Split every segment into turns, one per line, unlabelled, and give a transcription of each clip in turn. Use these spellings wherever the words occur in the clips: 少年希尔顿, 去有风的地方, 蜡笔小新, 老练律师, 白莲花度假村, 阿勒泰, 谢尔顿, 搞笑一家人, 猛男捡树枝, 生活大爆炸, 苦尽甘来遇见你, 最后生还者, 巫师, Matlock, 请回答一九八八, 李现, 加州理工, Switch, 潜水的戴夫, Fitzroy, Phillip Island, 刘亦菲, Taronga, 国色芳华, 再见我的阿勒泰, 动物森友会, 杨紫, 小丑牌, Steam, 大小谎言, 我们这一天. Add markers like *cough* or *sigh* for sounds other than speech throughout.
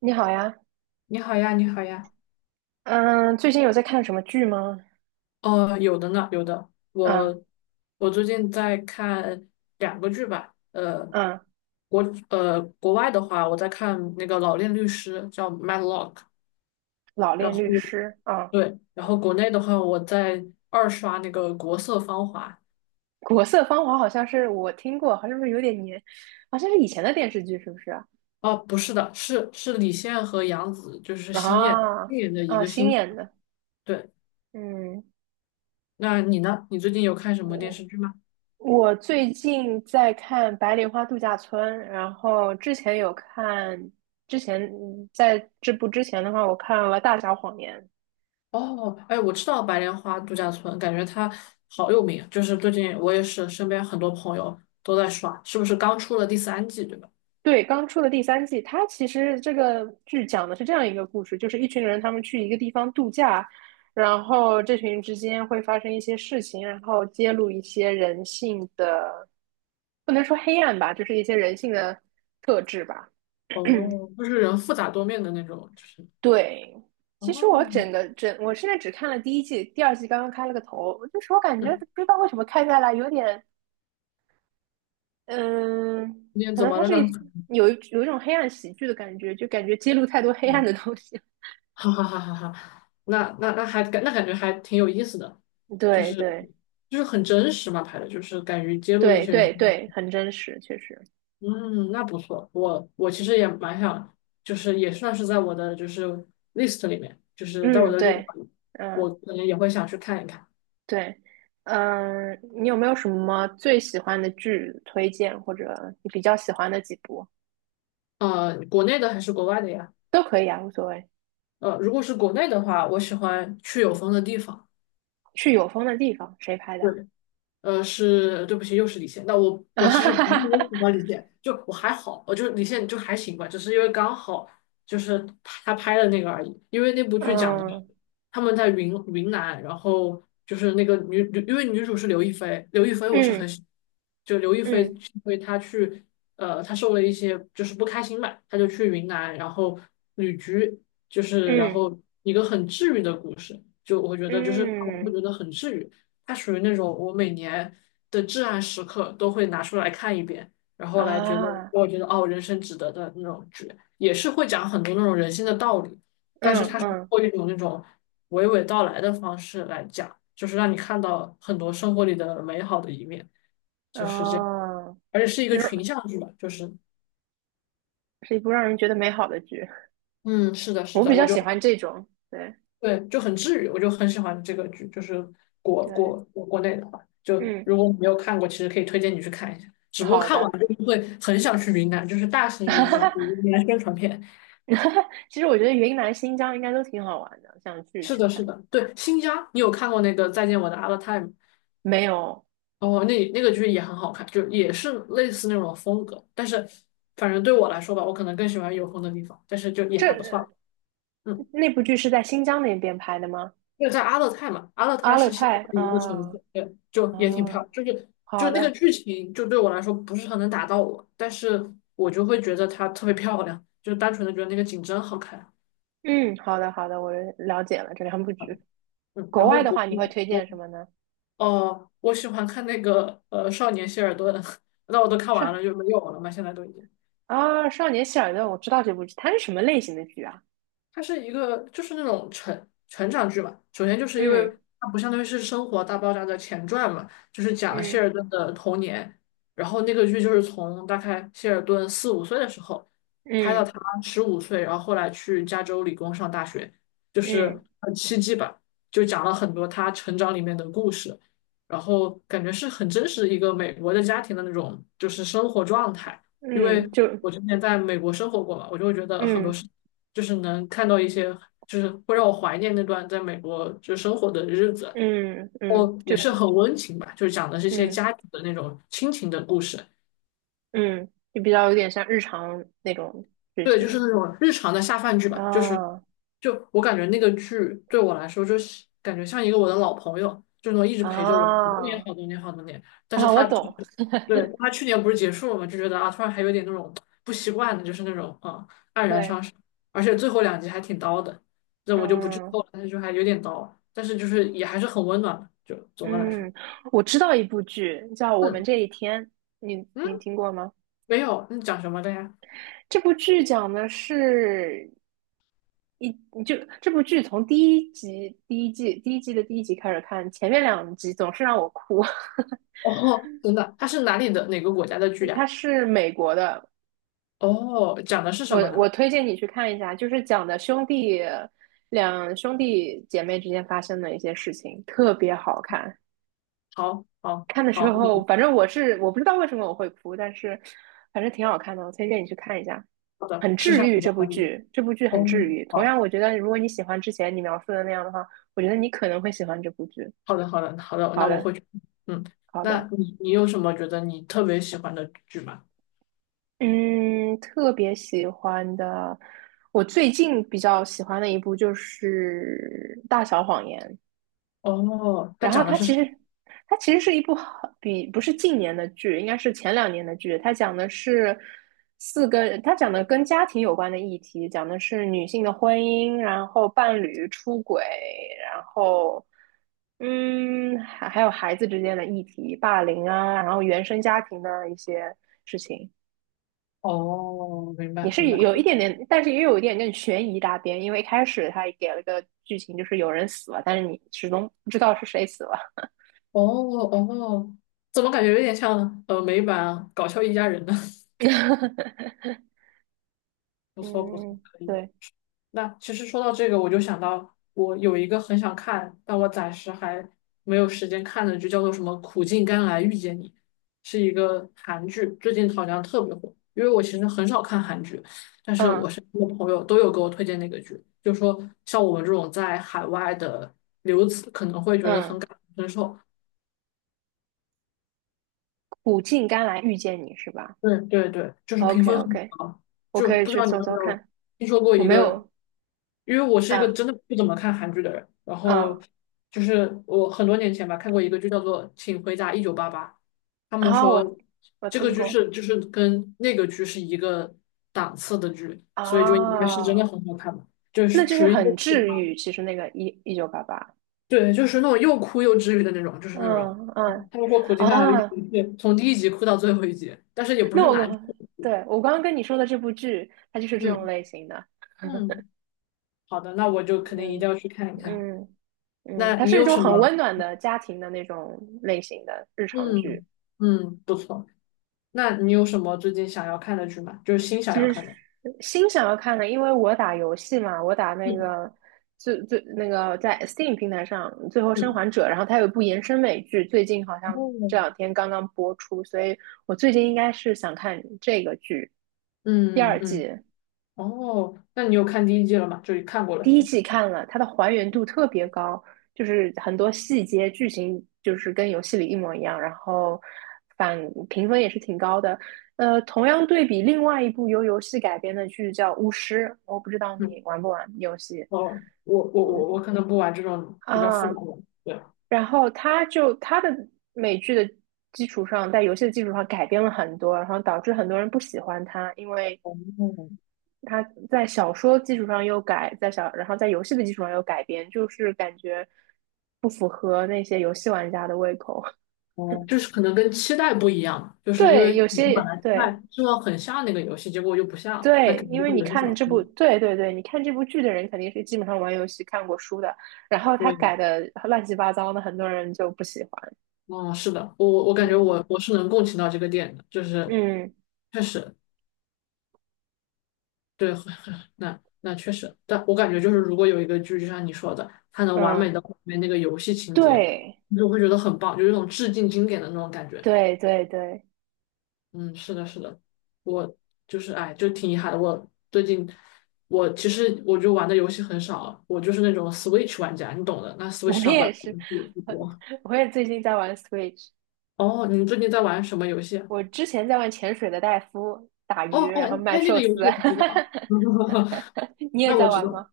你好呀。
你好呀，你好呀。
嗯，最近有在看什么剧吗？
哦，有的呢，有的。
嗯
我最近在看两个剧吧。
嗯，
国国外的话，我在看那个《老练律师》，叫《Matlock》。
《老
然
练
后
律师》啊。
对，然后国内的话，我在二刷那个《国色芳华》。
国色芳华》好像是我听过，好像是不是有点年，好像是以前的电视剧，是不是啊？
哦，不是的，是李现和杨紫，就是新演
啊
新演的一
啊，
个
新
新。
演的。
对，
嗯，
那你呢？你最近有看什么电视
我
剧吗？
我最近在看《白莲花度假村》，然后之前有看，之前在这部之前的话，我看了《大小谎言》。
哦，哎，我知道白莲花度假村，感觉它好有名。就是最近我也是身边很多朋友都在刷，是不是刚出了第三季，对吧？
对，刚出的第三季，它其实这个剧讲的是这样一个故事，就是一群人他们去一个地方度假，然后这群人之间会发生一些事情，然后揭露一些人性的，不能说黑暗吧，就是一些人性的特质吧。
哦，就是人复杂多面的那种，就是
对，其实我
哦，
整个整，我现在只看了第一季，第二季刚刚开了个头，就是我感觉
嗯，
不知道为什么看下来有点，嗯，
天
可
怎
能
么
它
了
是
呢？
一
*laughs*
有一有一种黑暗喜剧的感觉，就感觉揭露太多黑暗的
嗯，
东西。
哈哈哈哈哈，那感觉还挺有意思的，就
对
是
对
很真实嘛，拍的就是敢于揭露一
对
些
对
人。
对，很真实，确实。
嗯，那不错。我其实也蛮想，就是也算是在我的就是 list 里面，就是在我
嗯，
的 list
对，
里，我
嗯
可能也会想去看一看。
对，你有没有什么最喜欢的剧推荐，或者你比较喜欢的几部
国内的还是国外的呀？
都可以啊，无所谓。
如果是国内的话，我喜欢去有风的地方。
去有风的地方，谁拍的？
对。是，对不起，又是李现。那我其实不是因
*laughs*
为喜欢李现，就我还好，我就是李现就还行吧，只是因为刚好就是他拍的那个而已。因为那部剧讲的是
嗯
他们在云南，然后就是那个女，女因为女主是刘亦菲，刘亦菲我是很
嗯
喜，就刘亦菲
嗯
是因为她去，她受了一些就是不开心吧，她就去云南，然后旅居，就是然
嗯
后一个很治愈的故事，就我觉得就是看完会
嗯
觉得很治愈。它属于那种我每年的至暗时刻都会拿出来看一遍，然后来觉得
啊。
我觉得哦，人生值得的那种剧，也是会讲很多那种人性的道理，但是
嗯
它是通
嗯
过一种那种娓娓道来的方式来讲，就是让你看到很多生活里的美好的一面，就是这样，
哦。
而且是一个
是
群像剧吧，就是
是一部让人觉得美好的剧。
嗯，是的，是
我
的，
比
我
较
就。
喜欢这种，对
对，就很治愈，我就很喜欢这个剧，就是国
对，
国国国内的话，就
嗯，
如果你没有看过，其实可以推荐你去看一下。只不过
好
看完
的。
就是会很想去云南，就是大型云南
*laughs*
云南宣传片。
*laughs* 其实我觉得云南、新疆应该都挺好玩的，想去
是
去
的，是
看。
的，对，新疆，你有看过那个《再见我的阿勒泰》吗？
没有。
哦，那那个剧也很好看，就也是类似那种风格，但是反正对我来说吧，我可能更喜欢有风的地方，但是就也还不错。
这
嗯。
那部剧是在新疆那边拍的吗？
那个在阿勒泰嘛，阿勒泰
阿勒
是新西
泰
兰一个城市，
啊
对，就也挺
啊，
漂亮。就是就
好
是那个
的，
剧情，就对我来说不是很能打到我，但是我就会觉得它特别漂亮，就是单纯的觉得那个景真好看。
嗯，好的好的，我了解了这两部剧。
嗯，
国
然后
外的
国
话，你会推
我
荐什么呢？
哦，我喜欢看那个《少年希尔顿》，*laughs* 那我都看
少
完了，就没有了嘛，现在都已经。
少年希尔顿，我知道这部剧，它是什么类型的剧啊？
它是一个就是那种成长剧嘛。首先就是因为
嗯
它不相当于是《生活大爆炸》的前传嘛，就是讲谢
嗯
尔顿的童年。然后那个剧就是从大概谢尔顿4、5岁的时候拍到
嗯
他15岁，然后后来去加州理工上大学，就
嗯
是很奇迹吧，就讲了很多他成长里面的故事。然后感觉是很真实一个美国的家庭的那种就是生活状态，因
嗯。
为
就
我之前在美国生活过嘛，我就会觉得很多
嗯
事。就是能看到一些，就是会让我怀念那段在美国就生活的日子，
嗯，
哦，也
就
是很温情吧，就是讲的是一些
嗯
家庭的那种亲情的故事。
嗯，就比较有点像日常那种剧
对，就是
情。
那种日常的下饭剧吧，就是
啊
就我感觉那个剧对我来说，就是感觉像一个我的老朋友，就是那种一直陪着我好多年、
啊
好多年、好多年。但是
啊！我
他就是
懂，
对他去年不是结束了嘛，就觉得啊，突然还有点那种不习惯的，就是那种啊黯然
对，
伤神，而且最后两集还挺刀的，这我就不剧
嗯
透了，但是就还有点刀，但是就是也还是很温暖的，就总的来说，
嗯，我知道一部剧叫《我们
嗯
这一天》，你
嗯，
听过吗？
没有，你讲什么的呀？
这部剧讲的是一就这部剧从第一集第一季的第一集开始看，前面两集总是让我哭。
*laughs* 哦，真的，它是哪里的哪个国家的剧
*laughs* 它
呀？
是美国的。
哦，讲的是什
我
么
我
呢？
推荐你去看一下，就是讲的两兄弟姐妹之间发生的一些事情，特别好看。
好，好，
看的时
好，
候，
嗯，
反正我不知道为什么我会哭，但是反正挺好看的，我推荐你去看一下，
好的，
很
吃
治
下
愈。
你的
这部
阿姨。
剧，这部剧很
哦，
治愈。同
好，
样，我觉得如果你喜欢之前你描述的那样的话，我觉得你可能会喜欢这部剧。
好的，好的，好的，
好
那我
的，
会去。嗯，
好的，
那你你有什么觉得你特别喜欢的剧吗？
嗯，特别喜欢的，我最近比较喜欢的一部就是《大小谎言》。
哦，它
然后
讲的
它
是
其
什
实它其实是一部好比不是近年的剧，应该是前两年的剧。它讲的是四个，它讲的跟家庭有关的议题，讲的是女性的婚姻，然后伴侣出轨，然后还有孩子之间的议题，霸凌啊，然后原生家庭的一些事情。
哦，明
你
白明
是
白。
有一点点，但是也有一点点悬疑大边，因为一开始他也给了个剧情，就是有人死了，但是你始终不知道是谁死了。
哦哦，怎么感觉有点像美版《搞笑一家人》呢？*laughs*
*laughs*
不错不错，
嗯，嗯
可以。
对，
那其实说到这个，我就想到我有一个很想看，但我暂时还没有时间看的剧，叫做什么《苦尽甘来遇见你》，是一个韩剧，最近好像特别火。因为我其实很少看韩剧，但是
嗯
我身边的朋友都有给我推荐那个剧，就说像我们这种在海外的留子可能会觉得
嗯，
很感同身受，
苦尽甘来遇见你是吧
对对对，就是评
？OK
分很
OK,
高，
我
就
可以
不知
去
道你有
搜
没
搜
有
看。
听说过
我
一
没
个，
有，
因为我是一个
嗯
真的不怎么看韩剧的人，然
嗯，
后就是我很多年前吧看过一个剧叫做《请回答1988》，他们
啊、我
说
我
这个
听
剧
过
是就是跟那个剧是一个档次的剧，所以就应该是真的
啊、
很好看吧，就
那
是
就是
属于一
很
个启
治
发，
愈。其实那个一九八八，
对，就是那种又哭又治愈的那种，就是那种，
嗯嗯
他们说苦尽甘来遇见
啊，
一切，从第一集哭到最后一集，但是也不
那
是难
我
受
对我刚刚跟你说的这部剧，它就是这种
嗯
类型的。
嗯。好的，那我就肯定一
嗯
定要去看一看。
嗯嗯，
那
它
你
是一
有
种
什
很温
么？
暖的家庭的那种类型的日常剧。
嗯嗯，不错。那你有什么最近想要看的剧吗？就是新想
其
要
实是
看的。
心想要看的，因为我打游戏嘛，我打那
嗯
个那个在 Steam 平台上《最后生
嗯
还者》，然后它有一部延伸美剧，最近好像这两
哦
天刚刚播出，所以我最近应该是想看这个剧第
嗯
二季。
嗯哦，那你有看第一季了吗？就是看过了
第
是
一
吗？
季看了，它的还原度特别高，就是很多细节、剧情就是跟游戏里一模一样，然后反评分也是挺高的。同样对比另外一部由游戏改编的剧叫《巫师》，我不知道
嗯
你玩不玩游戏
哦，我可能不玩这种比较复杂
啊。
的。对。
然后它的美剧的基础上，在游戏的基础上改编了很多，然后导致很多人不喜欢它，因为
哦
它在小说基础上又改，然后在游戏的基础上又改编，就是感觉不符合那些游戏玩家的胃口。*laughs*
哦，就是可能跟期待不一样，就是因为
对，有
你们
些
本来期
对
就希望很像那个游戏，结果又不像，那
对，
肯定
因
就
为
会
你
有一些
看
小失
这部，
望。
对对对，你看这部剧的人肯定是基本上玩游戏看过书的，然后他
对，
改的乱七八糟的，很多人就不喜欢。
哦，是的，我感觉我
嗯
我是能共情到这个点的，就是
嗯
确实对，*laughs* 很很那那确实，但我感觉就是如果有一个剧，就像你说的，它能完
嗯，
美的还原那个游戏情节，
对
你就会觉得很棒，就有一种致敬经典的那种感觉。
对对对，
嗯，是的，是的，我就是哎，就挺遗憾的。我最近我其实我就玩的游戏很少，我就是那种 Switch 玩家，你懂的。那
*laughs*
Switch
我
上本
也
来
是，
不不
*laughs* 我
多。
我也最近在玩 Switch。
哦，你最近在玩什么游戏啊
我之前在玩潜水的戴夫打
哦
鱼，然后
哦，
卖
那那
寿
个游
司。
戏我知道。*laughs*
*laughs* 你也
那我
在
知
玩
道，
吗？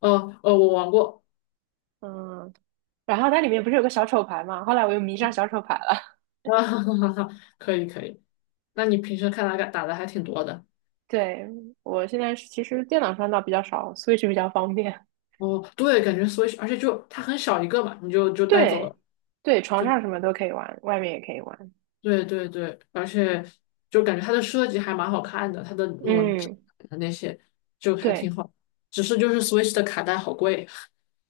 哦哦，我玩过
嗯，然后它里面不是有个小丑牌吗？后来我又迷上小丑牌了。
啊，*laughs* 哈哈哈哈，可以可以。那你平时看他打的还挺多的
*laughs* 对，我现在是其实电脑上倒比较少，Switch 比较方便。
哦，对，感觉 Switch,而且就它很小一个嘛，你就就带走
对，
了，
对，床
就
上什么都可以玩，外面也可以玩。
对对对，而且就感觉它的设计还蛮好看的，它的那种质
嗯，
感的那些就还
对
挺好，只是就是 Switch 的卡带好贵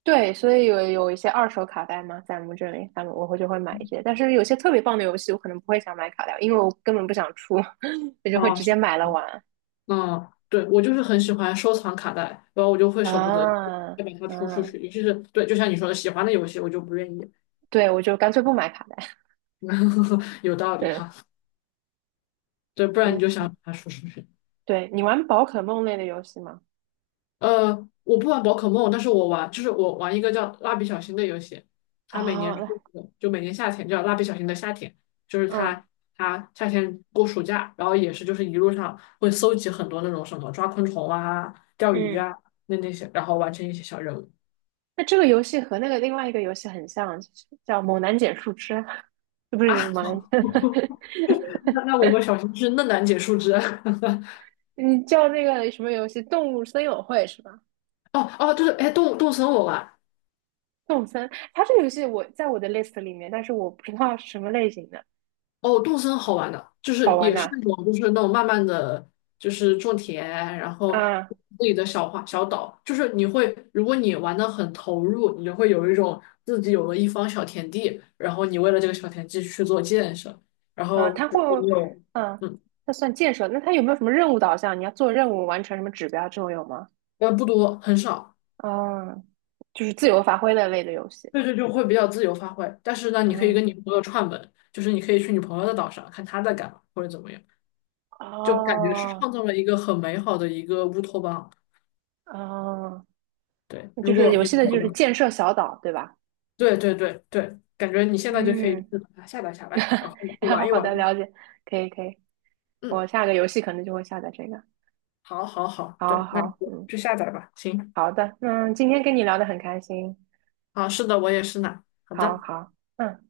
对，所以有一些二手卡带嘛，在我们这里，他们我会就会买一些，但是有些特别棒的游戏，我可能不会想买卡带，因为我根本不想出，*laughs* 我就会
啊，
直
是
接买了
吗
玩。
嗯，对，我就是很喜欢收藏卡带，然后我就会舍不得
啊，
再把它出出
嗯，
去，尤其是对，就像你说的，喜欢的游戏我就不愿意，
对，我就干脆不买卡带。
*laughs* 有道
*laughs*
理
嗯
哈。对，不然你
嗯，
就想把它说出去。
对，你玩宝可梦类的游戏吗？
呃，我不玩宝可梦，但是我玩，就是我玩一个叫蜡笔小新的游戏，它每年出
啊，
一个就每年夏天叫蜡笔小新的夏天，就是
嗯
它它夏天过暑假，然后也是就是一路上会搜集很多那种什么抓昆虫啊、钓鱼
嗯，
啊那那些，然后完成一些小任务
那这个游戏和那个另外一个游戏很像，就是叫《猛男捡树枝》，*laughs* 不是就是
啊。
猛男
*laughs*
捡，
那我们小新是嫩楠解树枝。*laughs*
*laughs* 你叫那个什么游戏《动物森友会》是吧？
哦哦，就是哎，动森我玩，
动物森，它这个游戏我在我的 list 里面，但是我不知道是什么类型的，
哦，动森好玩的，就
好
是
玩
也是
呐、
那种，就是那种慢慢的就是种田，然后
啊，
自己的小花小岛，就是你会，如果你玩的很投入，你就会有一种自己有了一方小田地，然后你为了这个小田地去做建设，然
啊
后
它
如
会，
果你有，
嗯、
嗯，
它算建设，那它有没有什么任务导向？你要做任务完成什么指标这种有吗？
不多，很少，
嗯，就是自由发挥的类的游戏。
对对，就会比较自由发挥。但是呢，你可以
嗯，
跟你朋友串门，就是你可以去你朋友的岛上看他在干嘛或者怎么样，就感觉是
哦，
创造了一个很美好的一个乌托邦。
哦，
对，
就
如
是
果
游
你
戏
朋
的就
友
是
的
建设小岛，对吧？
对对对对，感觉你现在就可以
嗯，
去把它下载下来，然
*laughs*
后去
然
玩一
好的，
玩。
了解，可以可以，
嗯，
我下个游戏可能就会下载这个。
好，好，好，
好
对，那你
好，
就
嗯，
去下载吧。行，
好的，那今天跟你聊的很开心，
啊，是的，我也是呢。好
好
的。
好，嗯。